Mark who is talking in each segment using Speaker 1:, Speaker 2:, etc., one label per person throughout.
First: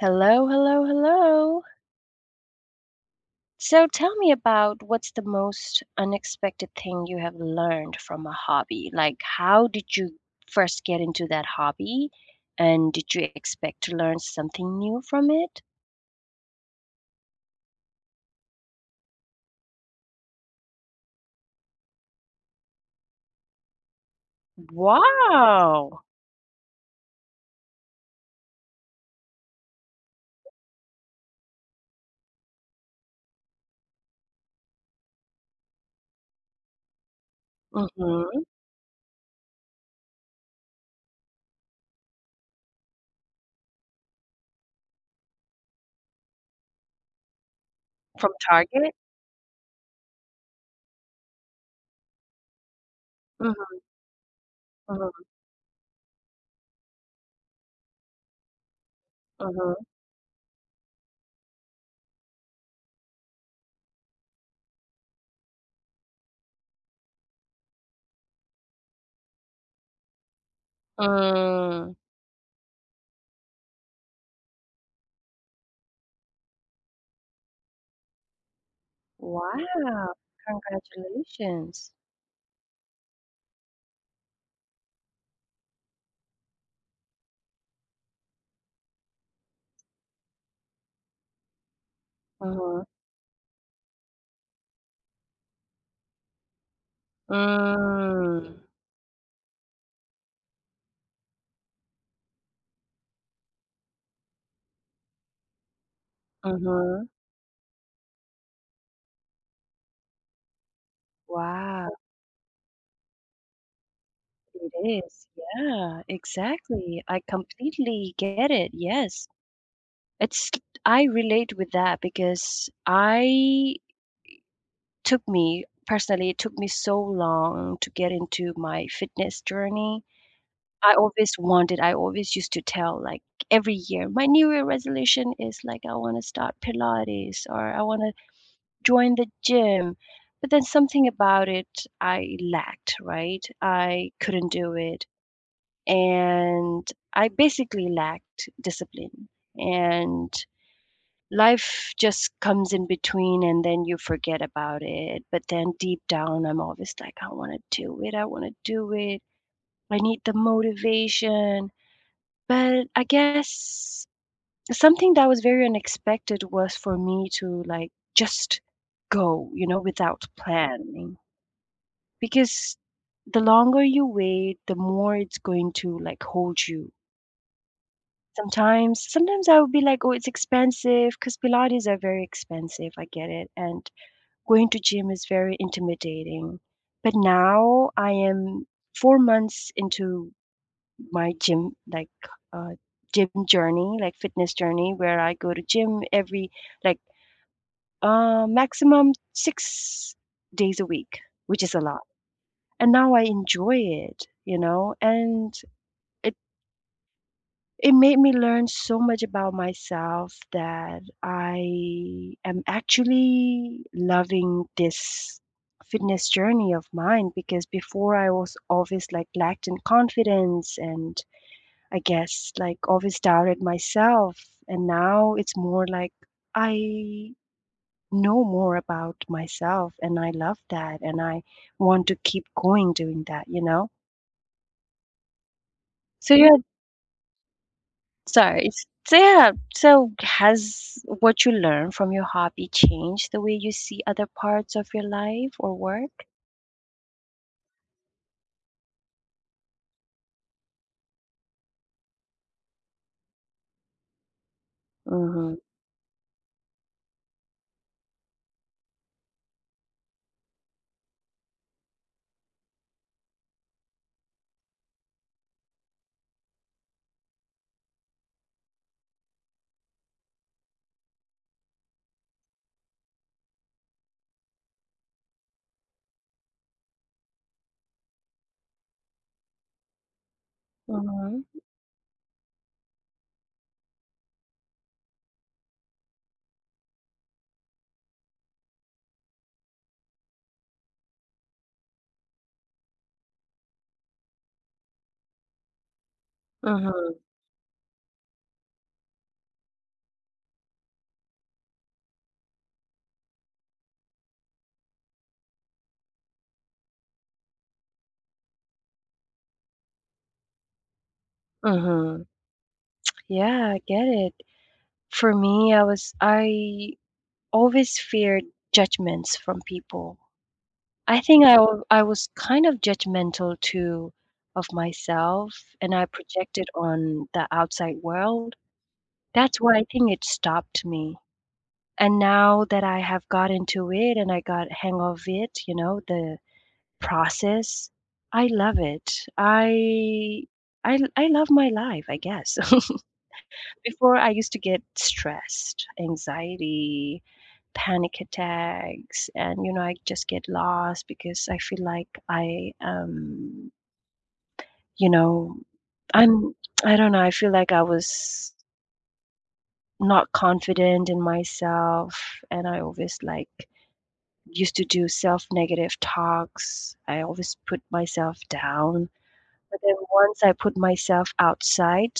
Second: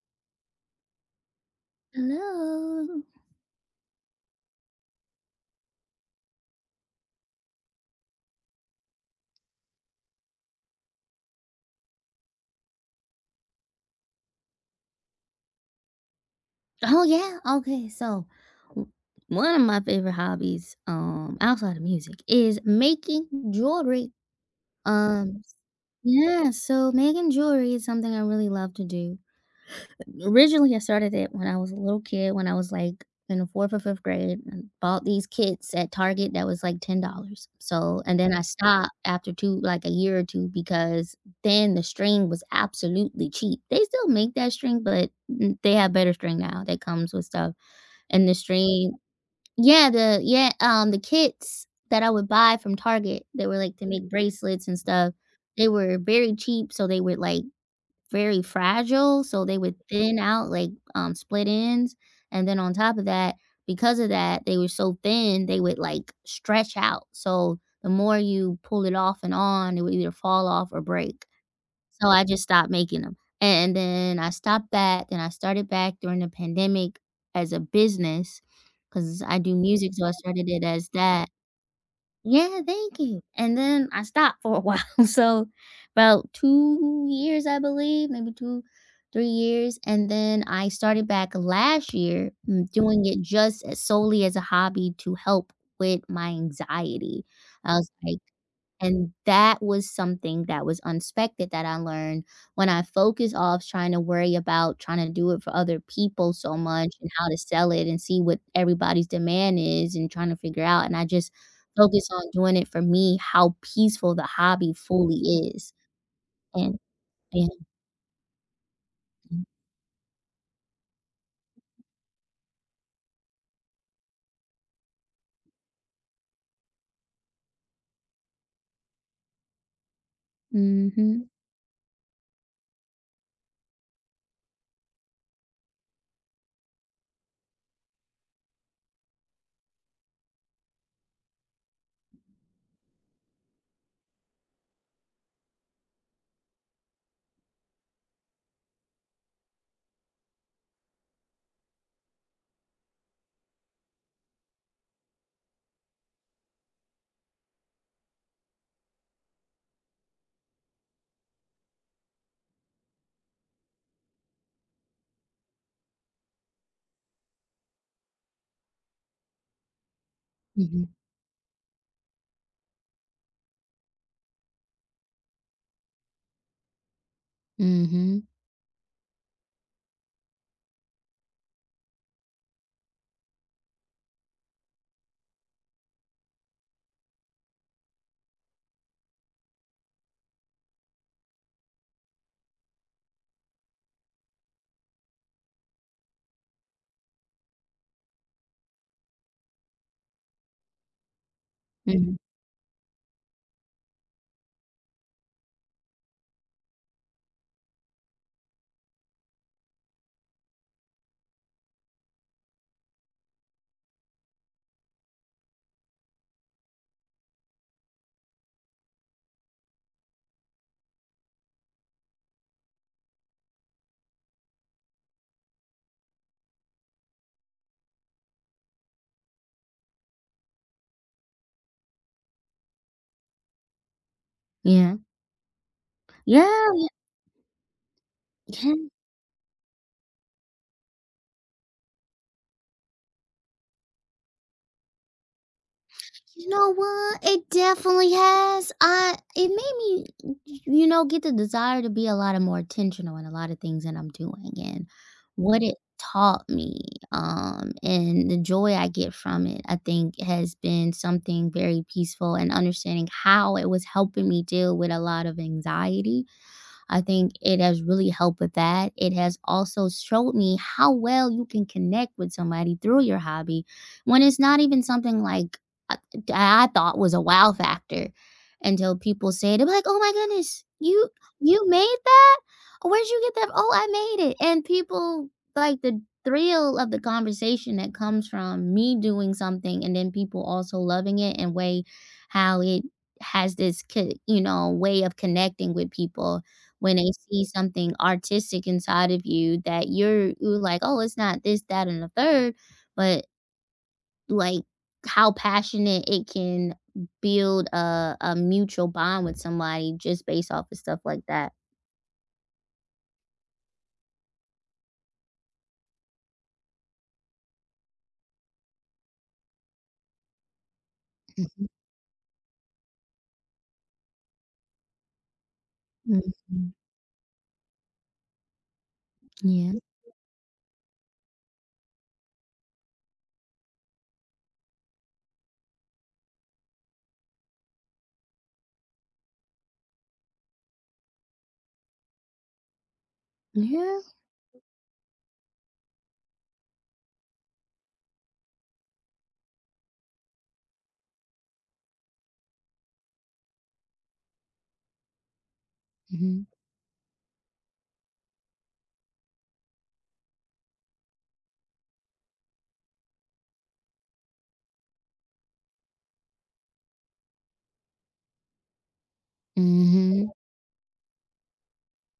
Speaker 1: Hello, hello, hello.
Speaker 2: Hello.
Speaker 1: So tell me about, what's the most unexpected thing you have learned from a hobby? Like, how did you first get into that hobby? And did you expect to learn something new from it?
Speaker 2: Oh yeah. Okay. So, w- one of my favorite hobbies, outside of music, is making jewelry. Um,
Speaker 1: Wow.
Speaker 2: yeah. So making jewelry is something I really love to do. Originally I started it when I was a little kid, when I was like in the fourth or fifth grade and bought these kits at Target that was like $10. So, and
Speaker 1: Mhm.
Speaker 2: then I stopped after two, like a year or two, because then the string was absolutely cheap. They still make that string, but they have better string now that comes with stuff. And
Speaker 1: From
Speaker 2: the string,
Speaker 1: Target?
Speaker 2: yeah, the kits that I would buy from Target, they were like
Speaker 1: Mhm,
Speaker 2: to make bracelets and stuff.
Speaker 1: mhm,
Speaker 2: They were very cheap. So they would like very fragile, so they
Speaker 1: mhm.
Speaker 2: would thin out like, split ends, and then on top of that, because of that, they were so thin, they would, like, stretch out, so the more you pull it off and on, it would either fall off or break.
Speaker 1: Mm.
Speaker 2: So I just stopped making them, and then I stopped that, then I started back during the pandemic as a business because I do music, so
Speaker 1: Wow.
Speaker 2: I started it as that.
Speaker 1: Congratulations.
Speaker 2: Yeah, thank you. And then I stopped for a while. So about 2 years, I believe, maybe 2, 3 years, and then I started back last year,
Speaker 1: Mhm.
Speaker 2: doing it just as solely as a hobby to help with my anxiety. I was like
Speaker 1: Mm.
Speaker 2: And that was something that was unexpected that I learned when I focused off trying to worry about trying to do it for other people so much
Speaker 1: Mhm.
Speaker 2: and how to sell it and see what everybody's demand is and trying to figure out. And I just
Speaker 1: Wow.
Speaker 2: focus on doing it for me, how peaceful the hobby
Speaker 1: It is,
Speaker 2: fully is.
Speaker 1: yeah,
Speaker 2: And
Speaker 1: exactly. I
Speaker 2: yeah.
Speaker 1: completely get it. Yes. It's I relate with that because I took me personally, it took me so long to get into my fitness journey.
Speaker 2: Mhm.
Speaker 1: I always used to tell, like, every year, my New Year resolution is like I want to start Pilates or I want to join the gym. But then something about it I lacked, right? I couldn't do it. And I basically lacked discipline. And life just comes in between, and then you forget about it. But then deep down, I'm always like, I want to do it. I want to do it. I need the motivation. But I guess something that was very unexpected was for me to, like, just go, without
Speaker 2: Mhm.
Speaker 1: planning. Because the longer you wait, the more it's going to like hold you.
Speaker 2: Mhm.
Speaker 1: Sometimes I would be like, "Oh, it's expensive," because Pilates are very expensive, I get it, and going to gym is very intimidating. But now I am 4 months into my gym, like, uh, gym journey, like, fitness journey, where I go to gym every, like, maximum 6 days a week, which is a lot.
Speaker 2: Mhm.
Speaker 1: And now I enjoy it, you know, and it It made me learn so much about myself, that I am actually loving this fitness journey of mine, because before I was always like lacked in confidence and I guess like always doubted myself. And now it's more like I know more about myself, and I love that, and I want to keep going doing that, you know?
Speaker 2: Yeah.
Speaker 1: So yeah. Sorry.
Speaker 2: Yeah.
Speaker 1: So yeah, so has what you learn from your hobby changed the way you see other parts of your life or work?
Speaker 2: You know what? It definitely has. I It made me, get the desire to be a lot of more intentional in a lot of things that I'm doing, and
Speaker 1: Mhm.
Speaker 2: what it taught me, and the joy I get from it, I think, has been something very peaceful, and understanding how it was helping me deal with a lot of anxiety, I think it has really helped with that. It has also showed me how well you can connect with somebody through your hobby when it's not even something like I, I thought was a wow factor until people say it. They're like, "Oh my goodness, you
Speaker 1: Mhm.
Speaker 2: you made that? Where'd you get that? Oh, I made it!" And people like the thrill of the conversation that comes from me doing something and then people also loving it, and way how it has this way of connecting with people when they
Speaker 1: Mhm.
Speaker 2: see something artistic inside of you, that you're like, "Oh, it's not this, that, and the third, but like how passionate it can build a mutual bond with somebody just based off of stuff like that."
Speaker 1: Mhm. Yeah, I get it. For me, I always feared judgments from people. I think
Speaker 2: Mhm,
Speaker 1: I was kind of judgmental too of myself, and I projected
Speaker 2: mhm.
Speaker 1: on the outside world. That's
Speaker 2: Yeah.
Speaker 1: why I think it stopped me. And now that I have got into it and I got hang of it, you know, the process, I love it. I I love my life, I guess.
Speaker 2: Yeah.
Speaker 1: Before I used to get stressed, anxiety, panic attacks, and you know, I just get lost because I feel like you know,
Speaker 2: Mhm.
Speaker 1: I'm I don't know, I feel like I was not confident in myself, and I always like used to do self-negative talks. I always put myself down. But then
Speaker 2: Mhm.
Speaker 1: once I put myself outside,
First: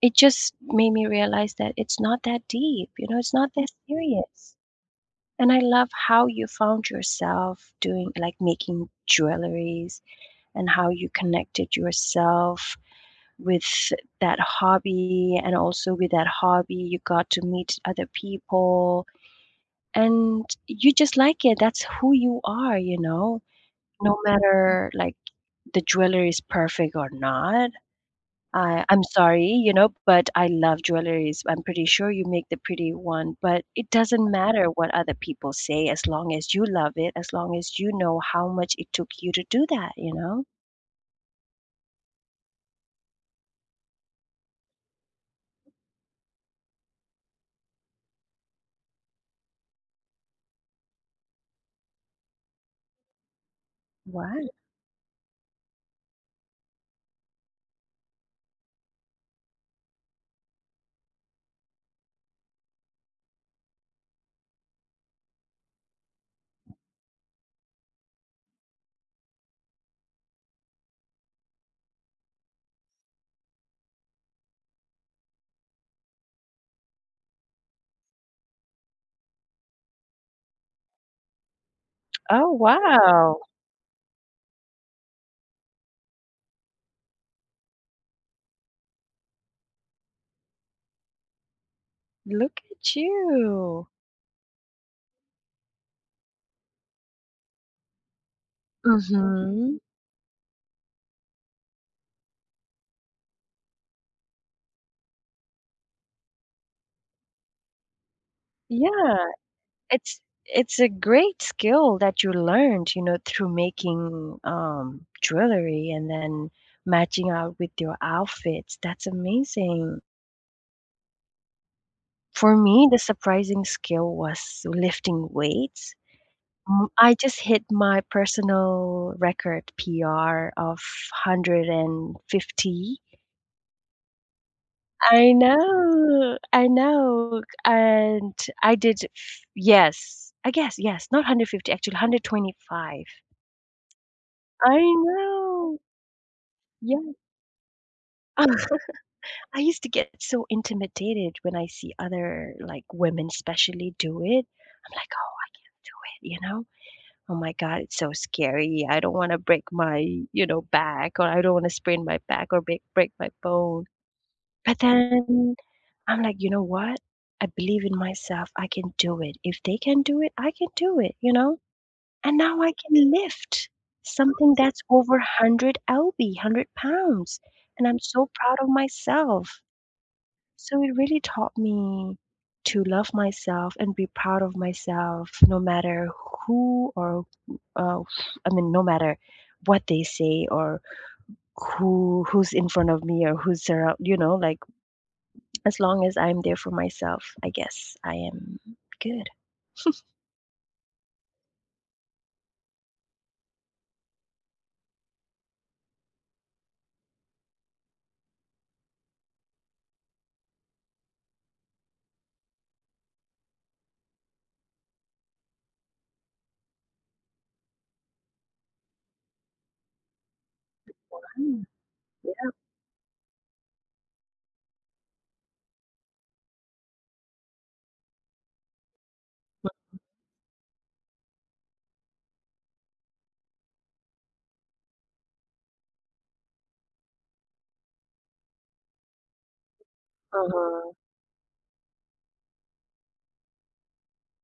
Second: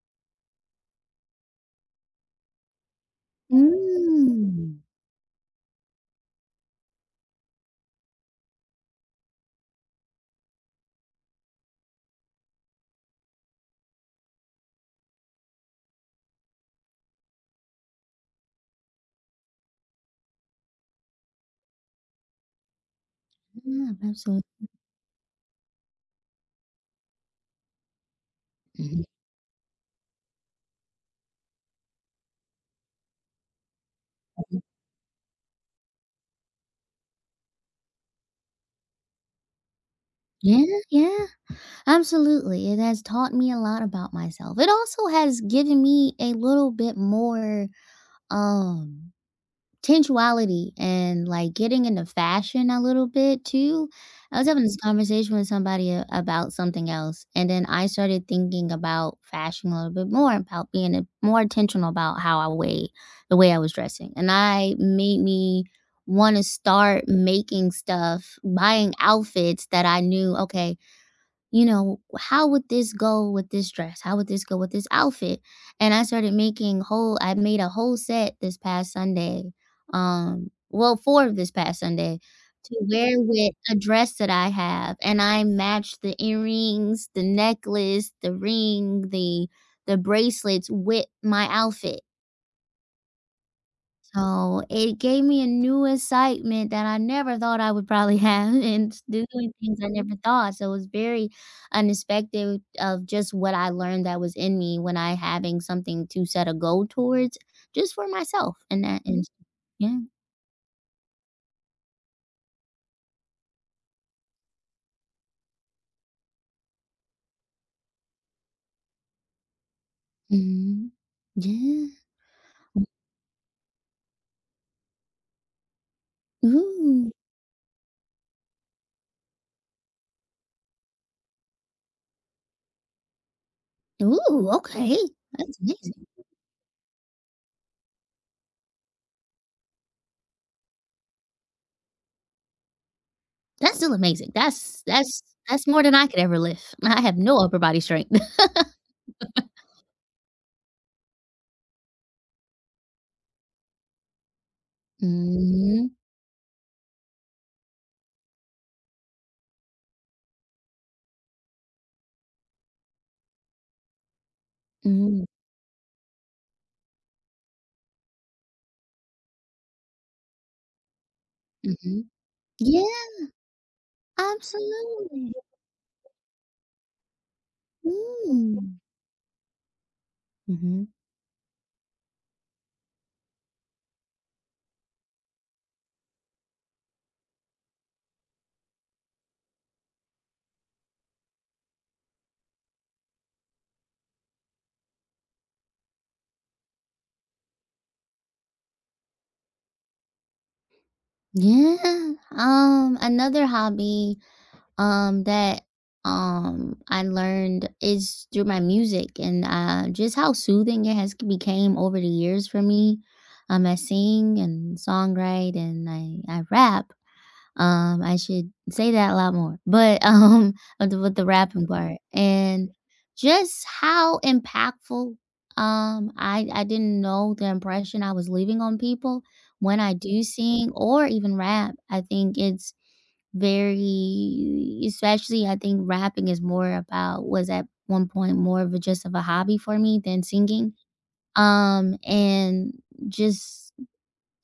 Speaker 1: it just made me realize that it's not that deep, it's not that serious.
Speaker 2: Mm.
Speaker 1: And I love how you found yourself doing like making jewelries, and how you connected yourself with that hobby. And also with that hobby, you got to meet other people and you just like it. That's who you are, you know?
Speaker 2: Yeah,
Speaker 1: No
Speaker 2: absolutely.
Speaker 1: matter, like, the jewelry is perfect or not, I
Speaker 2: Mhm.
Speaker 1: I'm sorry, you know, but I love jewelries. I'm pretty sure you make the pretty one, but it doesn't matter what other people say, as long as you love it, as long as you know how much it took you to do that, you know?
Speaker 2: Yeah, yeah, absolutely. It has taught me a lot about myself. It also has given me a little bit more, um sensuality and, like, getting into fashion a little bit too. I
Speaker 1: Wow.
Speaker 2: was having this conversation with somebody a about something else, and then I started thinking about fashion a little bit more, about being a more intentional about how I weigh the way I was dressing, and I made me wanna start making stuff, buying outfits that I knew. "Okay, you know, how would this go with this dress? How would this go with this outfit?" And I made a whole set this past Sunday. Well, 4 this past Sunday,
Speaker 1: Oh,
Speaker 2: to wear
Speaker 1: wow.
Speaker 2: with a dress that I have, and I matched the earrings, the necklace, the ring, the bracelets with my outfit.
Speaker 1: Look at you.
Speaker 2: So, it gave me a new excitement that I never thought I would probably have, and doing
Speaker 1: Mhm.
Speaker 2: things I never thought, so it was very unexpected of just what I learned that was in me when I having something to set a goal towards just for myself. And that.
Speaker 1: Yeah.
Speaker 2: Mhm. Yeah.
Speaker 1: It's it's a great skill that you learned, you know, through making, jewelry, and then matching out with your outfits. That's amazing.
Speaker 2: Mhm. Yeah.
Speaker 1: For me, the surprising skill was lifting weights. Mm,
Speaker 2: Ooh.
Speaker 1: I just hit my personal record PR of 150.
Speaker 2: Ooh, okay. That's amazing.
Speaker 1: I know, and I did f yes, I guess, yes, not 150, actually 125.
Speaker 2: That's still amazing.
Speaker 1: I
Speaker 2: That's that's
Speaker 1: know.
Speaker 2: more than I could ever lift. I
Speaker 1: Yeah.
Speaker 2: have no upper body strength.
Speaker 1: I used to get so intimidated when I see other, like, women especially do it. I'm like, "Oh,"
Speaker 2: Mhm.
Speaker 1: you know, "Oh my god, it's so scary. I don't wanna break my, you know, back, or I don't wanna sprain my back or break my bone." But
Speaker 2: Mm.
Speaker 1: then I'm like, "You know what? I believe in myself. I can do it. If they can do it, I can do it," you know?
Speaker 2: Mhm.
Speaker 1: And now I
Speaker 2: Yeah.
Speaker 1: can lift something that's over
Speaker 2: Absolutely.
Speaker 1: 100 lb, 100 lbs, and I'm so proud of
Speaker 2: Mm.
Speaker 1: myself. So
Speaker 2: Mhm.
Speaker 1: it really taught me to love myself and be proud of myself, no matter who or uh, I mean, no matter what they say, or who's in front of me or who's around. You know, like as long as I'm there for myself, I guess I am good.
Speaker 2: Yeah. Another hobby, that I learned is through my music, and just how soothing it has became over the years for me. I sing and songwrite, and I rap. I should say that a lot more, but, with the
Speaker 1: Mm,
Speaker 2: rapping part,
Speaker 1: yeah.
Speaker 2: and just how impactful, I didn't know the impression I was leaving on people when I do sing or even rap. I think it's very especially I think rapping is more about was at one point more of a just of a hobby for me than singing,
Speaker 1: Uh-huh,
Speaker 2: and just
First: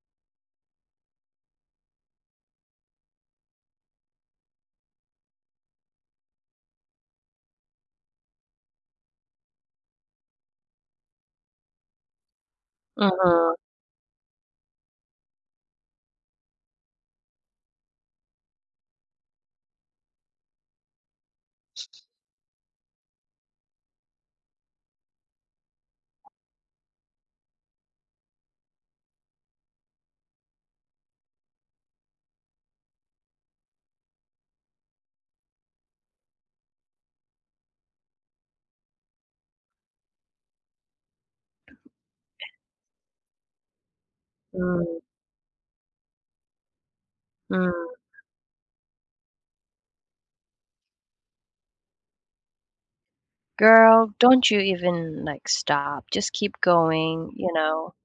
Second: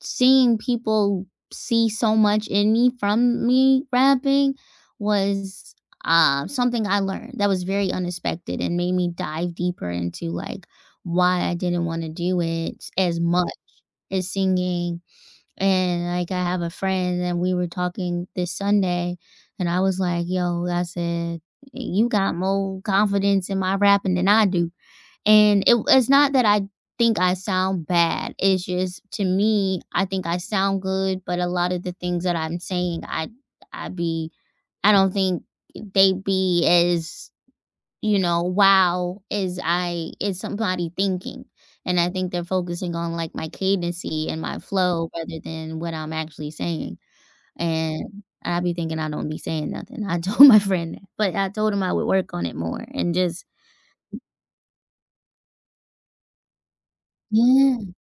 Speaker 2: seeing people see so much in me from me rapping was, something I learned that was very unexpected, and made me dive deeper into, like, why I didn't wanna do it as much
Speaker 1: uh-huh,
Speaker 2: as singing, and, like, I have a friend and we were talking this Sunday, and I was like, "Yo," I said, "you got more confidence in my rapping than I do." And it's not that I think I sound bad. It's just to me, I think I sound good, but a lot of the things that I'm saying, I be I don't think they be as, wow as I is somebody thinking. And I think they're focusing on like my cadency and my
Speaker 1: mm,
Speaker 2: flow rather than what I'm actually saying.
Speaker 1: mm.
Speaker 2: And I be thinking I don't be saying nothing. I told my friend that, but I told him I would work on it more and just
Speaker 1: Girl, don't you even, like, stop, just keep going, you
Speaker 2: yeah.
Speaker 1: know?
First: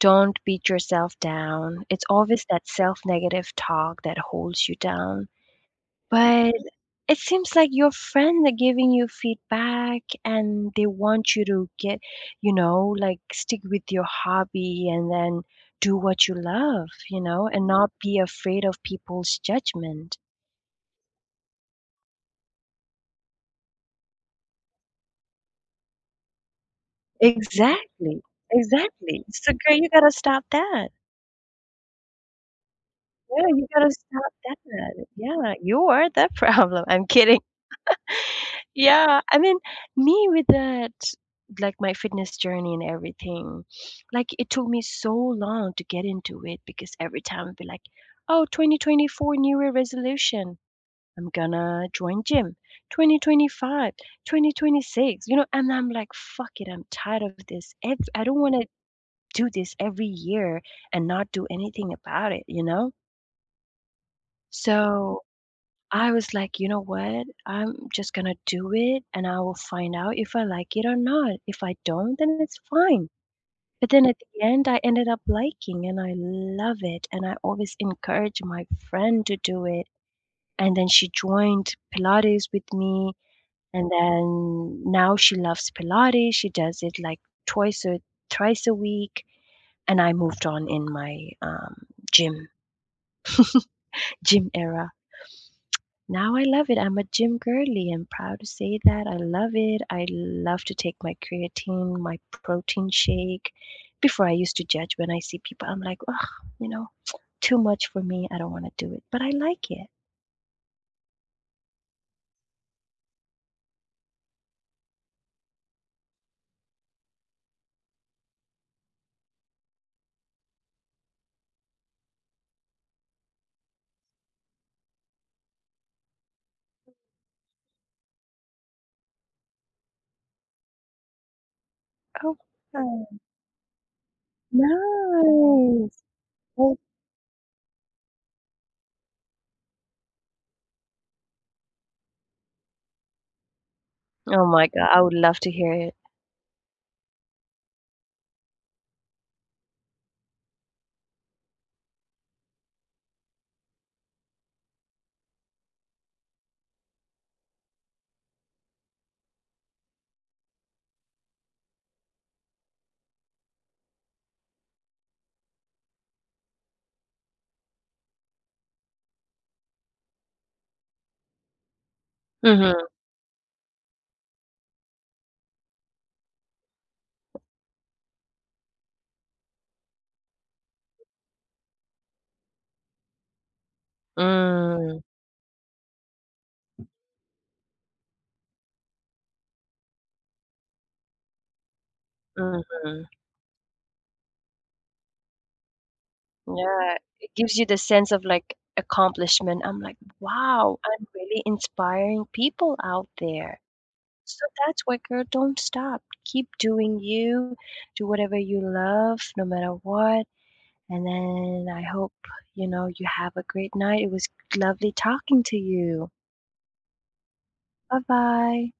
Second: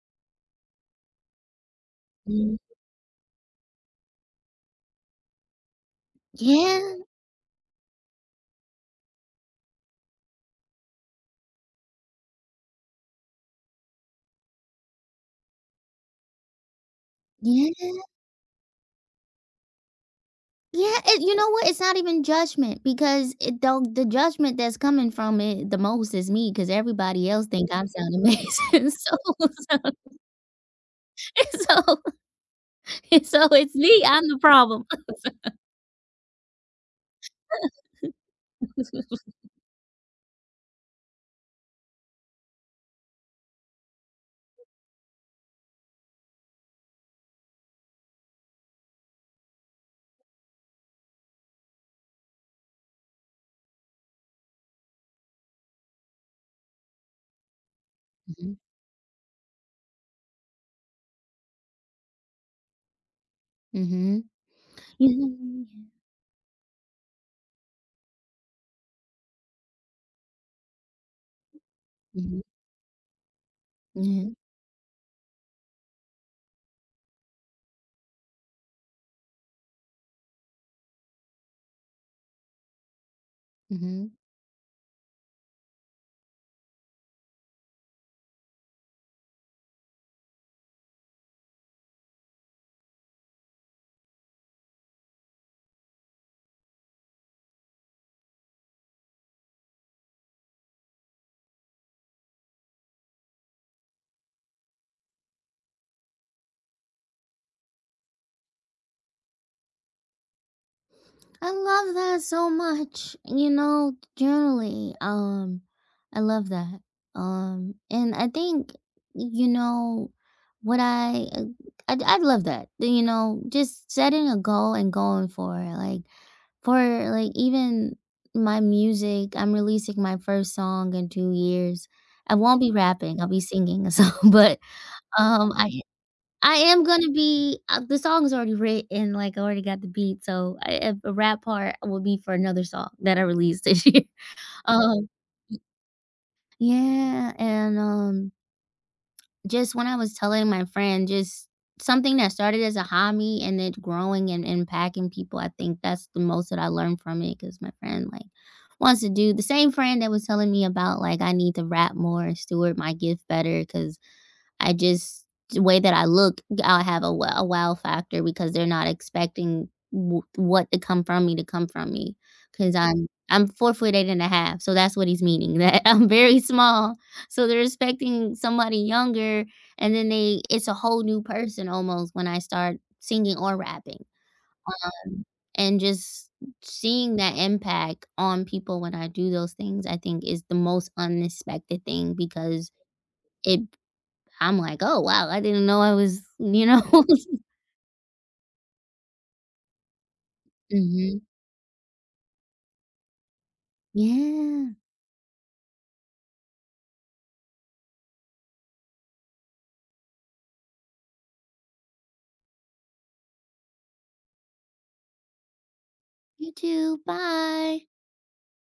Speaker 1: Don't beat yourself down. It's always
Speaker 2: mm,
Speaker 1: that self-negative talk that holds you down. But mhm,
Speaker 2: Yeah.
Speaker 1: it seems like your friends are giving you feedback, and they want you to get, you know, like stick with your hobby and then do what you love, you know, and not
Speaker 2: Yeah,
Speaker 1: be afraid of people's judgment.
Speaker 2: yeah, and you know what? It's not even judgment because it though the judgment that's coming from it the most is me, because everybody else think I am sound
Speaker 1: Exactly.
Speaker 2: amazing. So,
Speaker 1: Exactly. So girl,
Speaker 2: so,
Speaker 1: you gotta stop that.
Speaker 2: so,
Speaker 1: Yeah,
Speaker 2: so
Speaker 1: you
Speaker 2: it's
Speaker 1: gotta
Speaker 2: me. I'm
Speaker 1: stop
Speaker 2: the problem.
Speaker 1: that. Yeah, you are the problem. I'm kidding. Yeah, I mean, me with that, like my fitness journey and everything, like it took me so long to get into it because every time I'd be like, oh, 2024 New Year resolution, I'm gonna join gym. 2025, 2026, you know, and I'm like, fuck it, I'm tired of this. I don't want
Speaker 2: Mhm,
Speaker 1: to do this every year and not do anything about it, you know?
Speaker 2: mhm. Yeah,
Speaker 1: So
Speaker 2: yeah.
Speaker 1: I was like, you know what? I'm just gonna do it and I will find out if I like it or not. If I don't, then
Speaker 2: Mhm,
Speaker 1: it's fine. But then at
Speaker 2: yeah,
Speaker 1: the end, I ended up liking and I love it. And I always encourage my friend to do it. And then she joined Pilates with me. And
Speaker 2: mhm.
Speaker 1: then now she loves Pilates. She does it like twice or thrice a week. And I moved on in my gym, era. Now I love it. I'm a gym girly. I'm proud to say that. I love it. I love to take my creatine, my protein shake. Before I used to judge when I see people, I'm like, oh, you know, too much for me. I don't want to do it, but I like it.
Speaker 2: I love that so much. You know, generally, I love that. And I think, you know, what I, uh, I love that. You know, just setting a goal and going for it. Like, for like even my music, I'm releasing my first song in 2 years. I
Speaker 1: Oh.
Speaker 2: won't be
Speaker 1: Oh,
Speaker 2: rapping, I'll be singing a song, but um, I
Speaker 1: nice.
Speaker 2: I
Speaker 1: Well,
Speaker 2: am gonna be the song's already written, like, I already got the beat, so I a rap part will be for another song that I released this year.
Speaker 1: oh my God. I
Speaker 2: Um
Speaker 1: would love to hear it.
Speaker 2: yeah, and, just when I was telling my friend, just something that started as a hobby and it growing and impacting people, I think that's the most that I learned from it. Cause my friend, like, wants to do the same, friend that was telling me about, like, I need to rap more and steward my gift cause. I just the way that I look, I'll have a wow factor because they're not expecting w what to come from me. Because
Speaker 1: Mm-hmm.
Speaker 2: I 'cause I'm 4 foot 8 and a half, so that's what he's meaning, that I'm very small, so they're expecting somebody younger, and then they it's a whole new person almost when I start singing or rapping,
Speaker 1: Mm,
Speaker 2: and just seeing that impact on people when I do those things, I think is the most unexpected thing because
Speaker 1: hmm.
Speaker 2: it I'm like, "Oh, wow, I didn't know I was," you know?
Speaker 1: Yeah. It gives you the sense of like accomplishment. I'm like, wow, I'm
Speaker 2: Mhm.
Speaker 1: really inspiring people out there. So
Speaker 2: Yeah.
Speaker 1: that's why, girl, don't stop. Keep doing you. Do whatever you love, no matter what. And then I hope, you know, you have a great night. It was lovely talking to you.
Speaker 2: You too, bye.
Speaker 1: Bye bye.